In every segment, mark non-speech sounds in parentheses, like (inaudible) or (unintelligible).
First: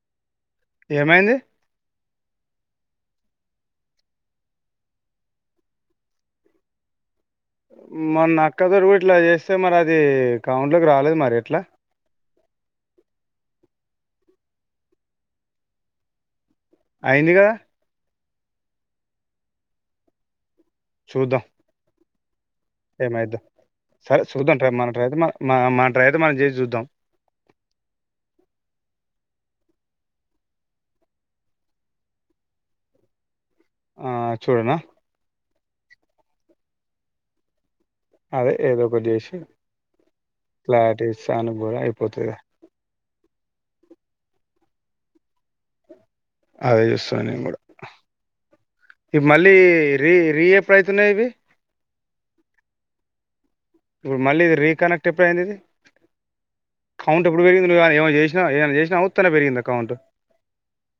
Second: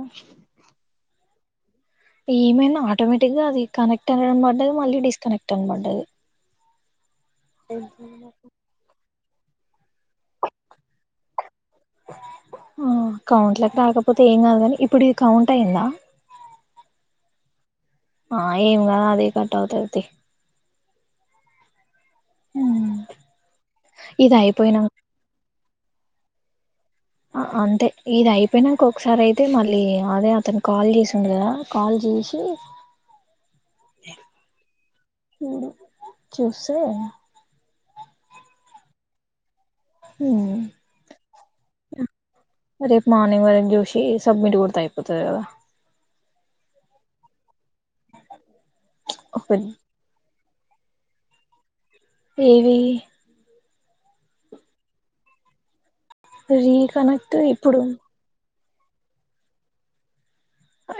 ఓ ఏమైంది ఏమైంది ఆటోమేటిక్ గా అది కనెక్ట్ అని పడ్డది మళ్ళీ డిస్కనెక్ట్ అని పడ్డది మొన్న అక్క తోని గుడా ఇట్లా చేస్తే మరి అది కౌంట్ లోకి రాలేదు మరి ఎట్లా ఆ కౌంట్లకు రాకపోతే ఏం కాదుని ఇప్పుడు ఇది కౌంట్ అయ్యందా అయింది గా ఆ ఏం కాదు అదే కట్ అవుతది తీ చూద్దాం ఏమయిద్దో సరే ఇది చూద్దాం మన అయిపోయినాక ట్రై ఐతే మ మనం చేసి చూద్దాం అంతే ఇది అయిపోయినాక ఒకసారి అయితే మళ్ళీ అదే అతను కాల్ చేసిండు కదా కాల్ చేసి ఆ చూడనా ఇడు చూసే అదే ఏద ఒక జేసి హ్మ్ అయిపోతుంది రేపు మార్నింగ్ వరకు జుషి ఏ సబ్మిట్ కొడుతే అయిపోతది కదా అదే చూస్తా నేను కూడా ఈ మళ్ళీ రే రేప్ పైతున్నాయి ఇవి ఏవి ఇప్పుడు మళ్ళీ ఇది రీకనెక్ట్ ఎప్పుడయింది ఇది కౌంట్ రీకనెక్ట్ ఎప్పుడు పెరిగింది ఇప్పుడు నువ్వు ఏమో చేసినా ఏమన్నా చేసినవా ఊత్తనే పెరిగిందా కౌంటు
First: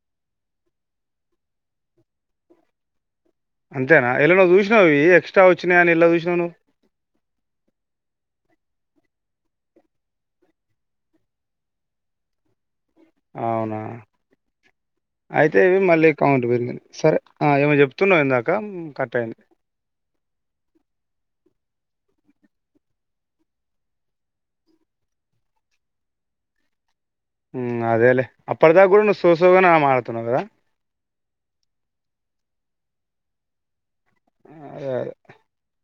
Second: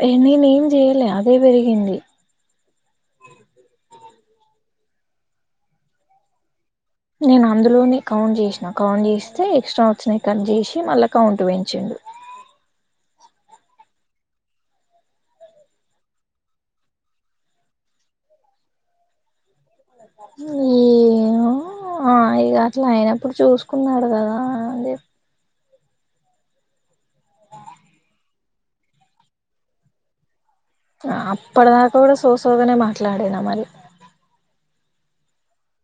ఎ నేనేం చెయలే అదే పెరిగింది అంతేనా ఎల్లనో చూసినవ్ ఎస్ట్రా వచ్చినయా అని ఏళ్ల చూసినవ్ నువ్ నేను అందులోనే కౌంట్ చేసినా కౌంట్ చేస్తే ఎక్స్ట్రా వోచ్చినాయి ని కట్ చేసి మళ్ళా కౌంట్ పెంచిండు అవునా అయితే ఇవి మళ్ళీ కౌంట్ పెరిగిందండి సరే ఏమో చెప్తున్నాయిందాక కట్ అయింది హ్మ్మ్ ఏమో ఆ ఇగ అట్లా అయినప్పుడు చూసుకున్నాడు కదా అని చె ఉ అదేలే అప్పదాకా కూడా సోసోగనే మాట్లాడుతున్నావు గద అప్పటి దాకా కూడా సోసోగానే మాట్లాడినా మరి అ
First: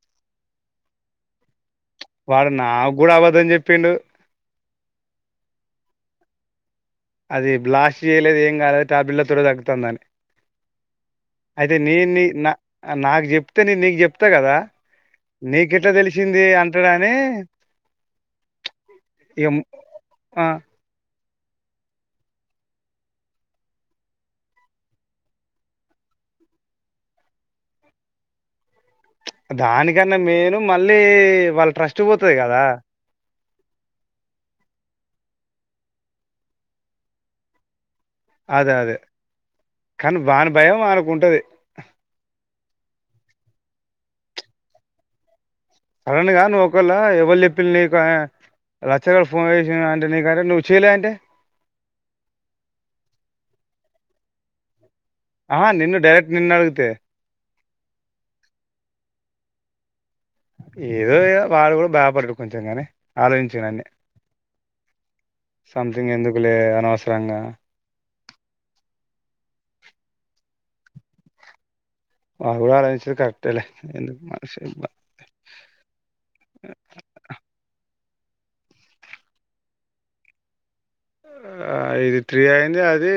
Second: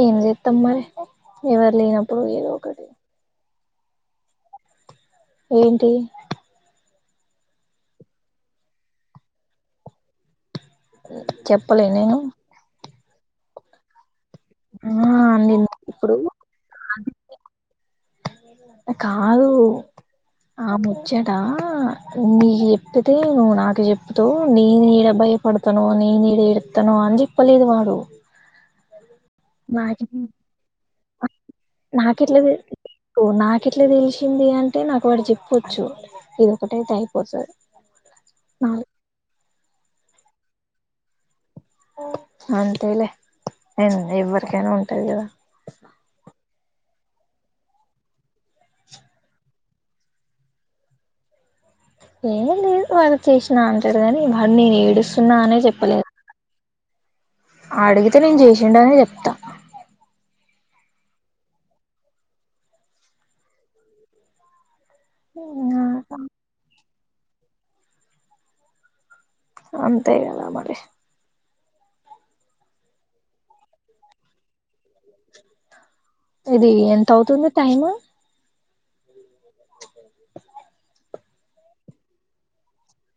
ఏం జేతం మరి ఎవ వాడు నాకు కూడా ఆపద్ధం చెప్పిండు ఏంటి అది బ్లాస్ట్ చేయలేదు ఏం కాలేదు టాబ్లెట్ తోనే తగ్కుతాందాని అయితే చెప్పలే నే నేను నీ నా నాకు చెప్తే నేను నీకు చెప్తా త్తా కదా ఆ నిన్ నీకెట్లా ఇప్పుడు తెలిసింది అంటడా అని కాదు ఆ ము ముచట నీకు చెప్పితే నువ్వు నాకు చెప్తవు నేను యాడ భయపడతానో అని నేను ఏడ ఏడుతానో అని చెప్పలేదు వాడు దానికన్నా నాకి మేను మళ్ళీ వాళ్ళ ట్రస్ట్ పోతది కదా ఎట్లా తెలిసింది అంటే నాకు వాడు చెప్పొచ్చు ఇదిొఒకటైతే అయిపోతుంది అదే అదే కానీ వాని భయం వనికి ఉంటది అంతేలే అం ఎవ్వరికైనా ఉంటది కదా లా ఎవరు చెప్పిల్ని లచ్చగాలు ఫోన్ చేసిండు అంటే గానీ నువ్వు చేయలే అంటే ఏ లేదు వాడు చేసినా అంటాడు కాని వాడు నేను ఏడుస్త ఆ నిన్ను డైరెక్ట్ నిన్ను అడిగితే అడిగితే నేను చేసిండు అనే చెప్తా ఏదో ఏదో వాడు కూడా బాయపడారు కొంచెం కాని ఆలోచించు కొని అన్ని సంథింగ్ ఎందుకులే అనవసరంగా అంతే గద మరి వాడు ఆలోచించేది కూడా కరెక్ట్ యే లే ఇది ఎంత అవుతుంది టైమ్ (inaudible) ఇది త్రీ అయింది అది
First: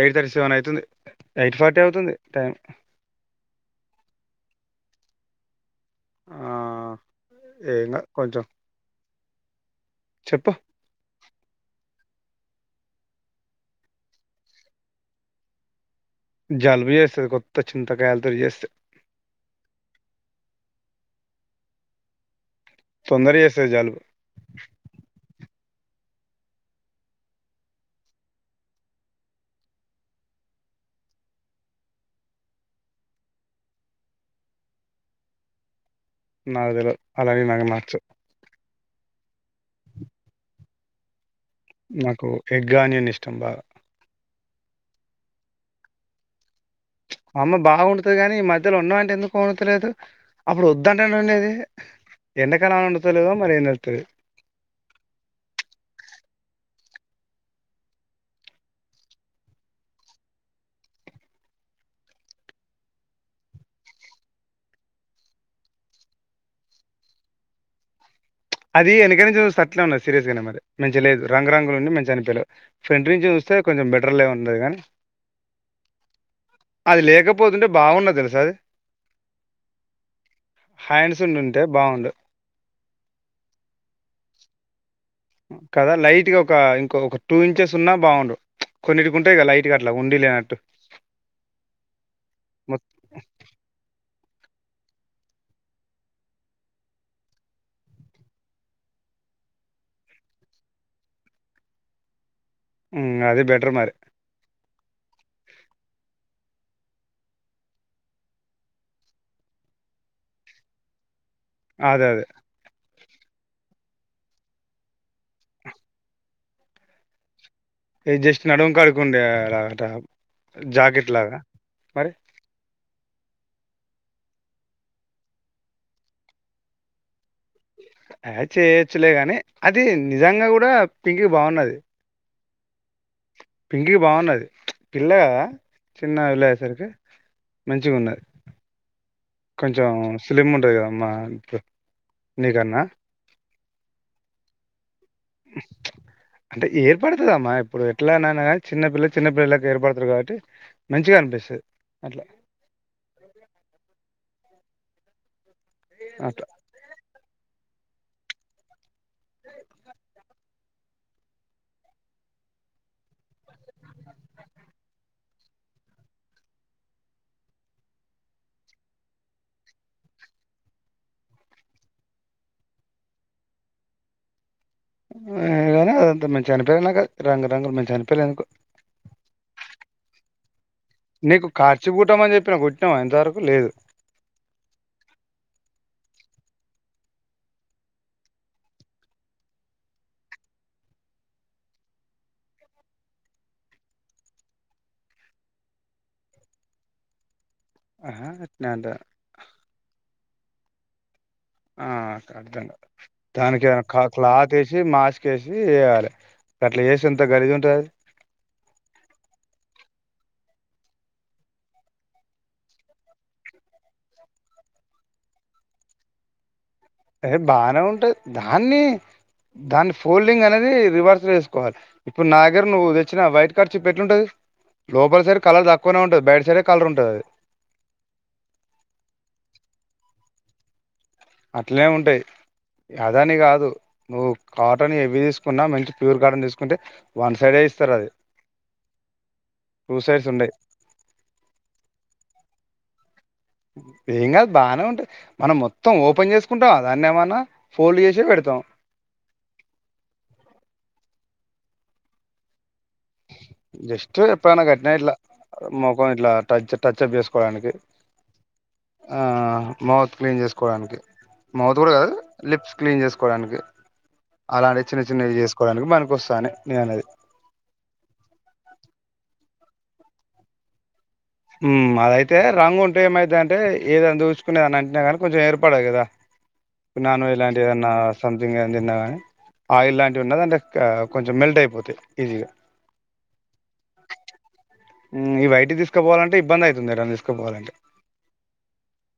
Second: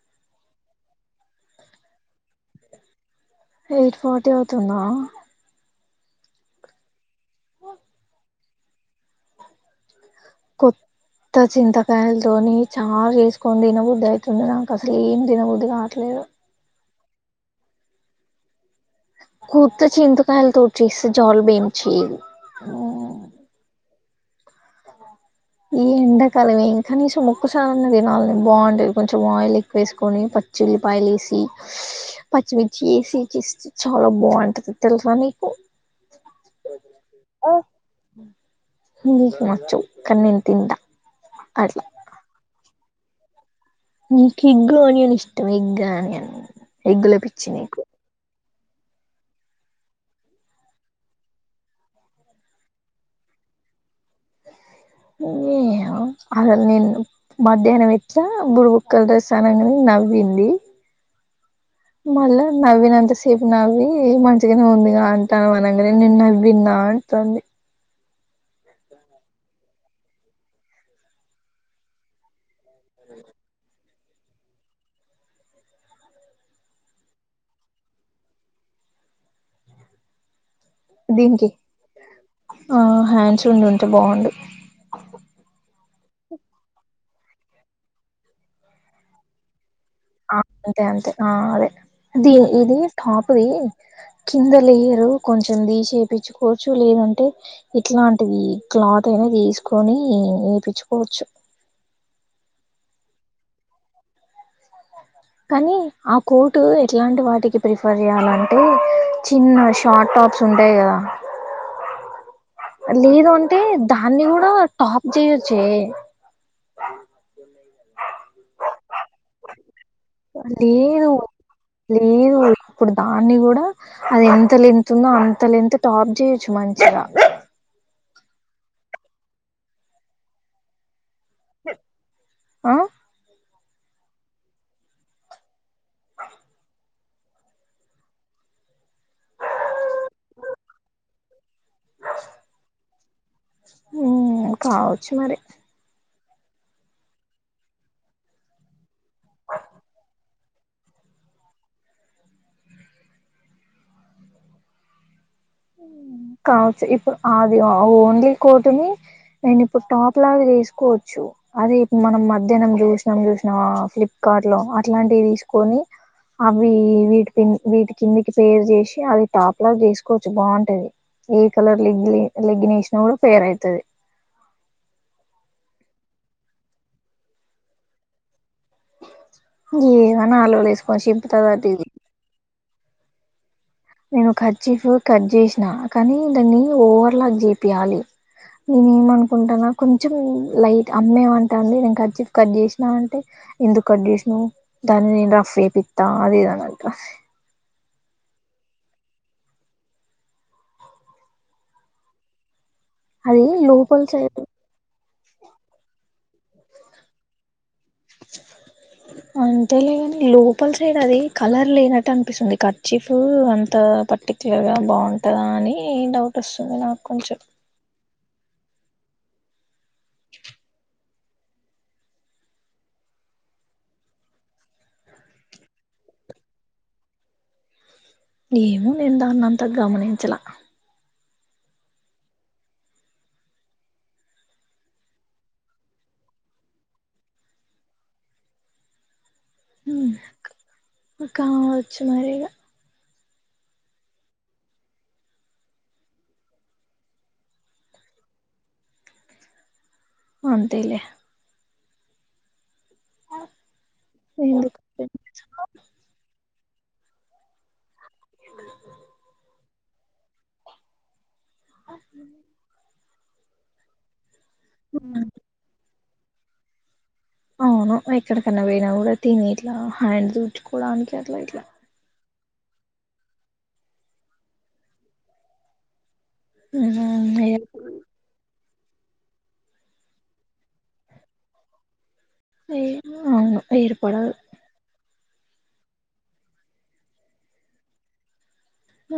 ఎయిట్ థర్టీ సెవెన్ అవుతుంది ఎయిట్ ఫార్టీ అవుతుంది టైం ఎయిట్ ఫార్టీ అవుతుందా ఆ చేయిలా కొంచం కొత్త చింత కాగాయలతోని చాలా చేసుకొని దినబుద్ధి అయితుంది నాకు అసలు ఏం దినబుద్ధి కావట్లేదు జలుబు చేస్తది కొత్త చింతకాయలతో చేస్తే కుర్తే చింతో కాయాల తరచ జల్ బెమ్ చీ తొందర చేస్తే జాలు ఈ ఎండాకలువిేం కనీసం ముక్కకుసారన్న తినాలని బాగుంటేది కొంచెం ఆయిల్ ఎక్కువ వేసుకొని ఉల్లిపాయలు వేసి పచ్చిమిర్చి వేసి చేస్త చాలా బాగుంటది తెలసనికు నాకు తెలువదు అలాగే నాకు నచ్చవు నీకు నచ్చవు కానీ నేను తింట నాకు ఎగ్ ఆనియన్ ఇష్టం బాగా నీకు ఎగ్ ఆనియన్ ఇష్టమా ఎగ్ అన్ మా అమ్మ బాగుంటది కాని మ మద్దలు ఉన్నాంటే ఎందుకు కోనతలేదు అప్పుడు వద్దంటేనే ఉండది (unintelligible) ఏమో అసలు నిన్ను మధ్యాహ్నం ఇచ్చ బుడిబక్కల డ్రెస్ అనగానే నవ్వింది మళ్ళా నవ్వినంతసేపు నవ్వి మంచిగానే ఉందిగా అంటానవ్ అన్నది నేను నవ్వి నా ఆ అంటుంది అది ఎనక నుంచి చుస్తే అట్లే ఉన్నది సీరియస్ గానే మరి మంచిగా లేదు రంగురంగులు ఉండి మంచిగా అనిపియలేదు. ఫ్రెంట్ నుంచి చూస్తే కొంచెం బెటర్లే ఉంటది గనీ అది లేకపోతుంటే బాగున్నది తెలుసా అది హ్యాండ్స్ దీనికి ఉండుంటే బాగుండు అవును హ్యాండ్స్ ఉండుటె బాగుండు కదా లైట్ గా ఒక ఇంకో టూ ఇంచెస్ ఉన్నా బాగుండు కొన్నిటికి ఉంటయిగ లైట్ గా అట్లా ఉండి ఆ లేనట్టు అంతే అంతే ఆ అదే దీంది మొత్ టాప్ది కింద లేయరు కొంచెం తీసి ఏపించుకోవచ్చు లేదంటే ఇట్లాంటిది క్లాత్ నువు తీసుకొని ఏపించుకోవచ్చు (inaudible) హ్మ్ అదె బెటర్ మరి కానీ ఆ కోర్టు ఎట్లాంటి వాటికి ప్రిఫర్ చేయాలంటే చిన్న షార్ట్ టాప్స్ ఉంటయి గదా అదే అదే లేదు అంటే దాన్ని గుడా టాప్ చేయొచ్చే జస్ట్ నడుము కడికుండే లాగ టాప్ జాకెట్ లేదు లాగా మరి లేదు ఇప్పుడు దాన్ని గుడా అది ఎంత లెంత్ ఉందో అంత లెంత్ టాప్ చేయొచ్చు మంచిగా (unintelligible) చేయొచ్చులే గానీ అది నిజంగా గుడా పింకి కి బాగున్నది ఆ పింకికి బాగున్నది పిల్ల గదా చిన్న వొళ్ళయేసరికి మంచిగున్నది కొంచెం స్లిమ్ ఉంటుంది కదమ్మా ఇప్పుడు నీకన్నా ఉమ్ కావచ్చు మరి అంటే ఏర్పడతదమ్మా ఇప్పుడు ఎట్లాయినైనా కానీ చిన్నపిల్ల చిన్నపిల్లలకి ఏర్పడతారు కాబట్టి మంచిగా అనిపిస్తది. అట్లా అట్లా కావచ్చు ఇప్పుడు అది ఓన్లీ కోటుని నేను ఇప్పుడు టాప్ లాగా ఏసుకోవచ్చు అది మనం మధ్యాహ్నం చూసినం చూసినవా ఫ్లిప్కా వాట్ల అట్లాంటివి తీసుకొని అవి వీటిి కిం వీటి కిందికి పేరు చేషి అది టాప్లాగా ఏసుకోవచ్చు బాగుంటది. ఏ కలర్ లెంగిన్ లెంగినేషినా కూడా ఫేర్ అయితది గనీ అదంతా మంచి అనిపియలే నాకది రంగురంగులు మంచి అనిపియలే నాకు ఏమన్నా ఆలువలు వేసుకొని నీకు చింపుతదట ఇది కర్చిఫ్ కుట్టామని చెప్పిన కు కుట్టినవా ఇంతవరకు లేదు నేను కర్చిఫ్ కట్ చేసిన కానీ దన్ని ఓవర్ లాగ చేపియాలి నేను ఏమనుకుంటానా కొంచెం లైట్ అమ్మేమంటంది నేను కర్చిఫ్ కట్ చేసినా అంటే ఎందు కట్ చేసినవ్ దాన్ని నేను డ్రెస్ చేపిత్త అది ఇది అని అట్రా ఆహా ఇట్నే ఉంటది ఆ హా అర్థంగా అది దానికి ఏదన్న లోపల క్లా సైడ్ క్లాత్ యెషి చేసి ఏయ్యలి గట్లా చేస్తే ఎంత గలీజ్ ఉంటది అది అంతేలే గని లోపల సైడ్ అది కలర్ లేనట్టు అనిపిస్తుంది కర్చిఫ్ అంత ఎలా తప్పించి ఎలా బాగుంటదా అని డౌట్ వస్ ఎహే బానే ఉంటది దాన్ని దాని ఫోల్డింగ్ అనేది రివర్స్ వేసుకోవాలి ఇప్పుడు నా దగ్గర నువ్వు తెచ్చిన వైట్ కర్చీఫ్ ఎట్లుంటది. లోపల సైడ్ కలర్ తక్కువనే ఉంటది బయటి సైడే కలర్ ఉంటది అది ఏమె నేను దాన్నంతా గమనించ అట్లే ఉంటయి ఇగ అదని గాదు నువ్వు కాటన్ ఏవ్వి తీసుకున్నా మంచి ప్యూర్ కాటన్ తీసుకుంటే వన్ సైడే ఇస్తరది కావచ్చు మరి ఇగ ఏం కాదు బాగానే ఉంటాది మనం మొత్తం ఓపెన్ చేసుకుంటాం దాన్ని ఏమన్నా ఫోల్డ్ చేసి పెడత తం అంతేలే జస్ట్ ఎప్పన కట్న ఇట్లా ఎందుకు మోఖం ఇట్ టచ్ప్ చేసుకోవడానికి ఆ మౌత్ క్లీన్ చేసుకోవడానికి మౌత్ కూడా కాదు లిప్స్ క్లీన్ చేసుకోవడానికి అలాంటి చిన్న చిన్నవి చేసుకోవడానికి మనకు వస్తానే నే అనేది అవును ఎక్కడకన్నా పోయినా కూడా తిని ఇట్లా హ్యాండ్ దుడ్చుకోవడానికి ఉ అదైతే అయితే రంగు ఉంటే ఏమైత అంటే ఏదైనా దూచుకునే అని అంటున్నా కానీ కొంచెం ఏర్పడ కదా న్నాను ఉమ్, ఇలాంటి ఏ- ఏదన్నా సథింగ్ తిన్నా కాని ఆయిల్ లాంటివి ఉన్న అంటే కొంచెం మెల్ట్ అయిపోతాయి ఈజీగా ఏ అవును ఏర్పడల్ ఈ బయటి తీసుకుపోవాలంటే ఇబ్బంది అవుతుందిని తీసుకుపోవాలంటే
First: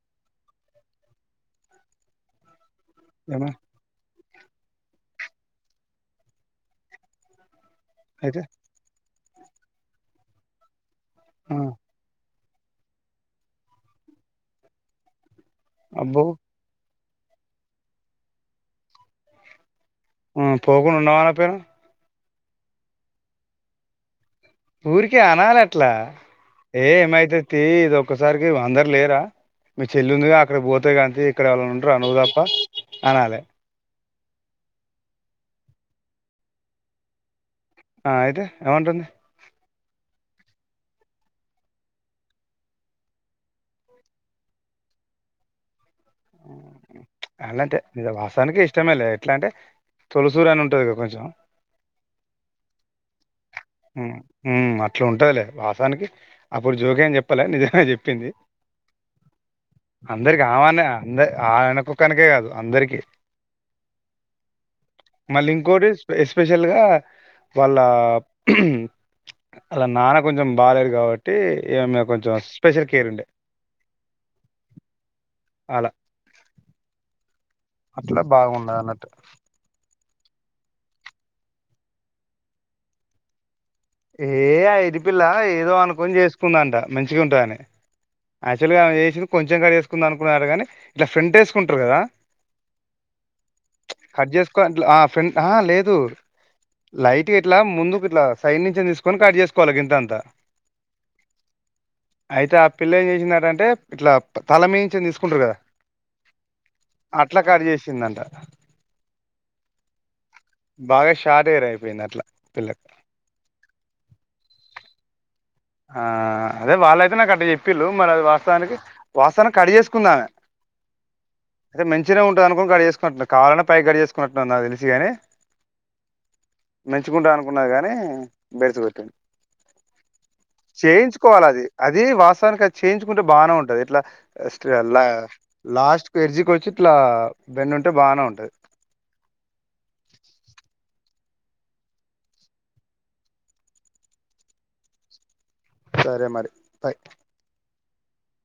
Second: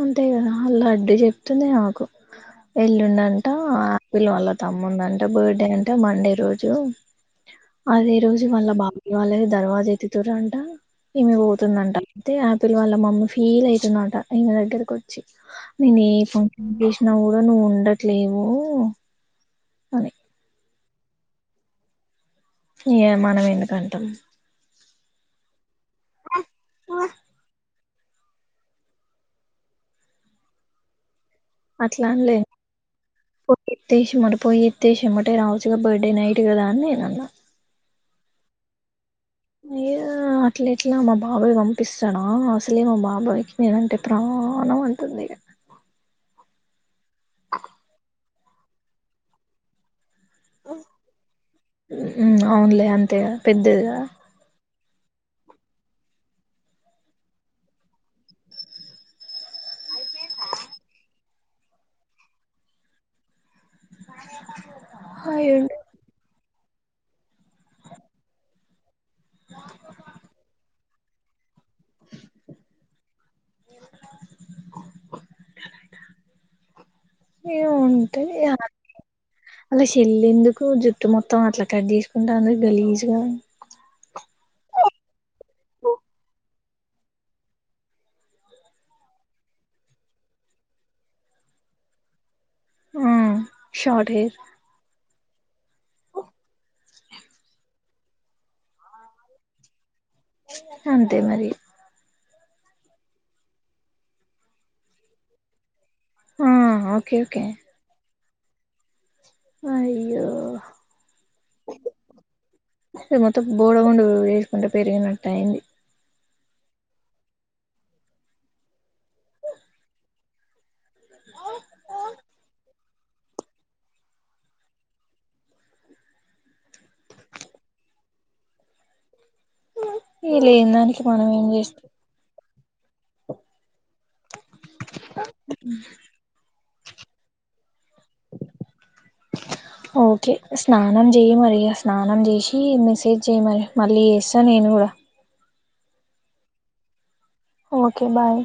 అంతే కదా అలా లడ్డు చెప్తుంది నాకు ఏమ ఎల్లుండంట పిల్ల వాళ్ళ తమ్మున్దంట బర్త్డే అంటే మండే రోజు అదే అయితే రోజు వాళ్ళ బా ఇ వాళే దర్వాజా ఎత్తితుర్ అంటా ఈమె ఆ పోతుందంట అయితే ఆపిల్ వాళ్ళ మమ్మీ ఫీల్ అయితుందట ఈయన దగ్గరికి వచ్చి నేను అబ్బో ఈ ఫంక్షన్ నువ్వు గా నువ్వు ఉండట్లేవు అని హ్మ్ పోకుండా ఉండవాన్న పేరు ఏ మనం ఎందుకంటాం ఊరికే అనాలి అట్లా ఏ ఏమైతే తెలీదు ఒక్కసారికి అందరు లేరా మీ చెల్లుందిగా అక్కడ పోతే (unintelligible) ఇక్కడ ఎవరు ఉండరా అట్లా నువ్వు అనలే తప్ప అనాలే (unintelligible) రావచ్చుగా బర్త్డే నైట్ కదా అని నేను అన్నా ఆ అయితే ఏమంటుంది ఏ అట్ల ఎట్లా మా బాబాయి పంపిస్తాడా అసలే మా బాబాయికి నేనంటే ప్రాణం అతుంది అలాంటే నిజ వాసానికి ఇష్టమే లే ఎట్లా అంటే తొలిసూరు అని ఉంటది గ కొంచెం అవునులే అంతే కదా పెద్దది కదా హ్మ్ మ్మ్ ఇట్లా ఉంటదిలే వాసానికి అప్పుడు జోక్ ఏం చెప్పలే నిజమే చెప్పింది అందరికి అమనే అందరి ఆయనకు ఒక్కనకే కాదు అందరికిీ మళ్ళీ అయ్యుండి ఇంకోటి ఎస్పెషల్ గా వాళ్ళ ఆళ్ళ నాన కొంచం బాలే (unintelligible) కాబట్టి ఈ అమ్మాయి కొంచెం స్పెషల్ కేర్ ఉండే అలా ఏ అట్లా ఉంటే బాగుండదు అన్నట్టు అలా పిల్లెందుకు జుట్టు మొత్తం అట్లా కట్ చేసుకుంటాంది గలీజుగా ఏ ఆ ఎది పిల్ల ఏదో అనుకొని చేసుకుందంట మంచిగా ఉంటదని యాక్చువల్గా అమె చేసింది కొంచెం గా చేసుకుంది అనుకున్నారు గాని ఇట్లా ఫ్రెంట్ ఏసుకుంటారు కదా ఆ షార్ట్ కట్ హెయిర్ చేసుకో ఆ ఫ్రెండ్ ఆహ్ లేదు లైట్ గిట్లా ముందుకు ఇట్లా సైడ్ నుంచిని తీసుకొని కట్ చేసుకోవాలి గంత అంత అంతే మరి అయితే ఆ పిల్ల ఏం చేసిందటంటే ఇట్లా తల మీంచే తీసుకుంటారు కదా ఆ ఓకే అట్ల ఓకే కడు చేసిందంట అయ్యో బాగా షాట్ హేర్ అయిపోయింది అట్లా పిల్లకు (inaudible) మొత్తం బోడగుండు వేసుకుంటే పెరిగినట్టు అయింది ఆ అదే వాళ్ళైతే నాకు అట్ట చెప్పిళ్ళు మరది వాస్తవానికి వాస్తవాన్ని కడు చేసుకుందామే అయితే మంచిగనే ఉంటాది అనుకోని కడు చేసు సుకు కాలాను పై గడి చేసుకున్నట్న్నా నాకు తెలిసిగాని మంచుకుంటా అనుకున్నది కానీ బెడిచి పెట్టిను ఇగ లేని దానికి మనం చేయించుకోవాలి ఏం అది చేస్తాం అది వాస ానికిది చేయించుకుంటే బాగానే ఉంటది ఇట్లా లాస్ట్ ఎర్జీకి వచ్చి ఇట్లా బన్ను ఓకే స్నానం చేయ మరి ఆ స్నానం చేసి మెసేజ్ చేయ మరి మళ్ళీ చేస్తాను నేను కూడా సరే మరి బై్ ఓకే బాయ్